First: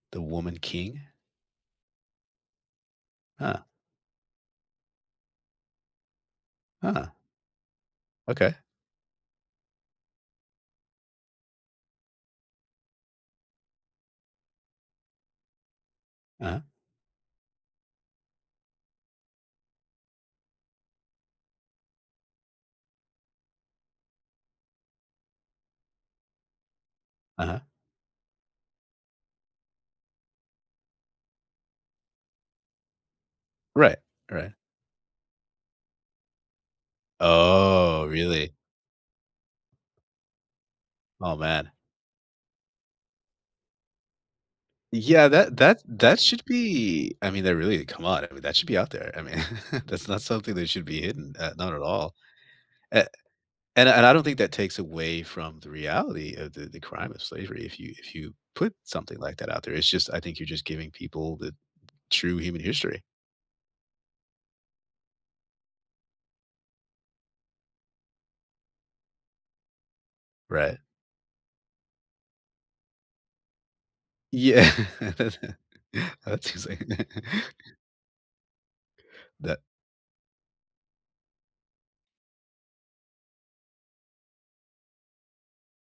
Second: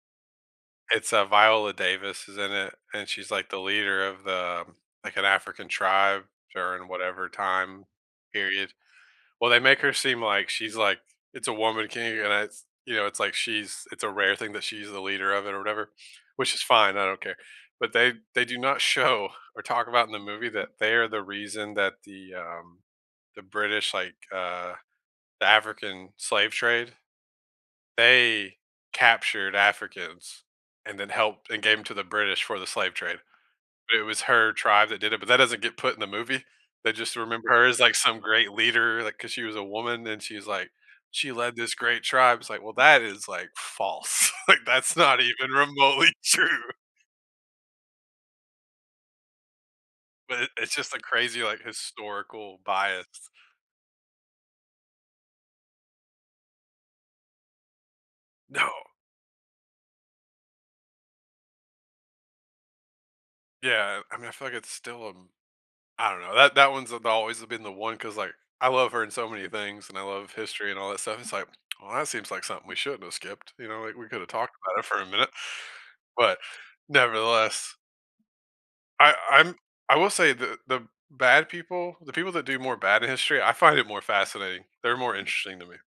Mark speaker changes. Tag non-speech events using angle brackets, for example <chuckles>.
Speaker 1: The Woman King?
Speaker 2: It's, uh, Viola Davis is in it, and she's, like, the
Speaker 1: Huh.
Speaker 2: leader of the like, an African tribe during
Speaker 1: Huh.
Speaker 2: whatever time
Speaker 1: Okay.
Speaker 2: period. Well, they make her seem like she's, like it's a woman king, and it's, you know, it's like she's it's a rare thing that she's the leader of it or whatever, which
Speaker 1: Uh-huh.
Speaker 2: is fine, I don't care, but they they do not show or talk about in the movie that they are the reason that the, um, the British, like, uh, the African slave trade,
Speaker 1: Uh-huh.
Speaker 2: they captured Africans and then helped and gave 'em to the British for the slave trade,
Speaker 1: Right,
Speaker 2: but it was
Speaker 1: right.
Speaker 2: her tribe that did it, but that doesn't get put in the movie. They just remember her as, like,
Speaker 1: Oh,
Speaker 2: some great
Speaker 1: really?
Speaker 2: leader, like, 'cause she was a woman, and she's, like, she
Speaker 1: Oh,
Speaker 2: led
Speaker 1: man.
Speaker 2: this great tribe. It's like, "Well, that is, like, false, like, that's not
Speaker 1: Yeah,
Speaker 2: even
Speaker 1: that that
Speaker 2: remotely
Speaker 1: that should
Speaker 2: true."
Speaker 1: be I mean, they're really come on, I mean, that should be out there. I mean, <chuckles> that's not
Speaker 2: But it
Speaker 1: something that
Speaker 2: it's
Speaker 1: should
Speaker 2: just a
Speaker 1: be hidden,
Speaker 2: crazy,
Speaker 1: uh,
Speaker 2: like,
Speaker 1: not at all.
Speaker 2: historical bias.
Speaker 1: A and and I don't think that takes away from the reality of the the crime of slavery if you if you
Speaker 2: No.
Speaker 1: put something like that out there. It's just I think you're just giving people the true human history.
Speaker 2: Yeah, I I mean, I feel like it's still, um, I don't know, that that one's a the always been the one 'cause, like, I love her in so many things, and I love history and
Speaker 1: Right.
Speaker 2: all that stuff, it's like, "Well, that seems like something we shouldn't have skipped, you know? Like, we could've talked
Speaker 1: Yeah.
Speaker 2: about it for a minute,"
Speaker 1: <chuckles>
Speaker 2: but,
Speaker 1: That's insane. <chuckles>
Speaker 2: nevertheless I I'm
Speaker 1: That
Speaker 2: I will say the the bad people the people that do more bad in history, I find it more fascinating, they're more interesting to me.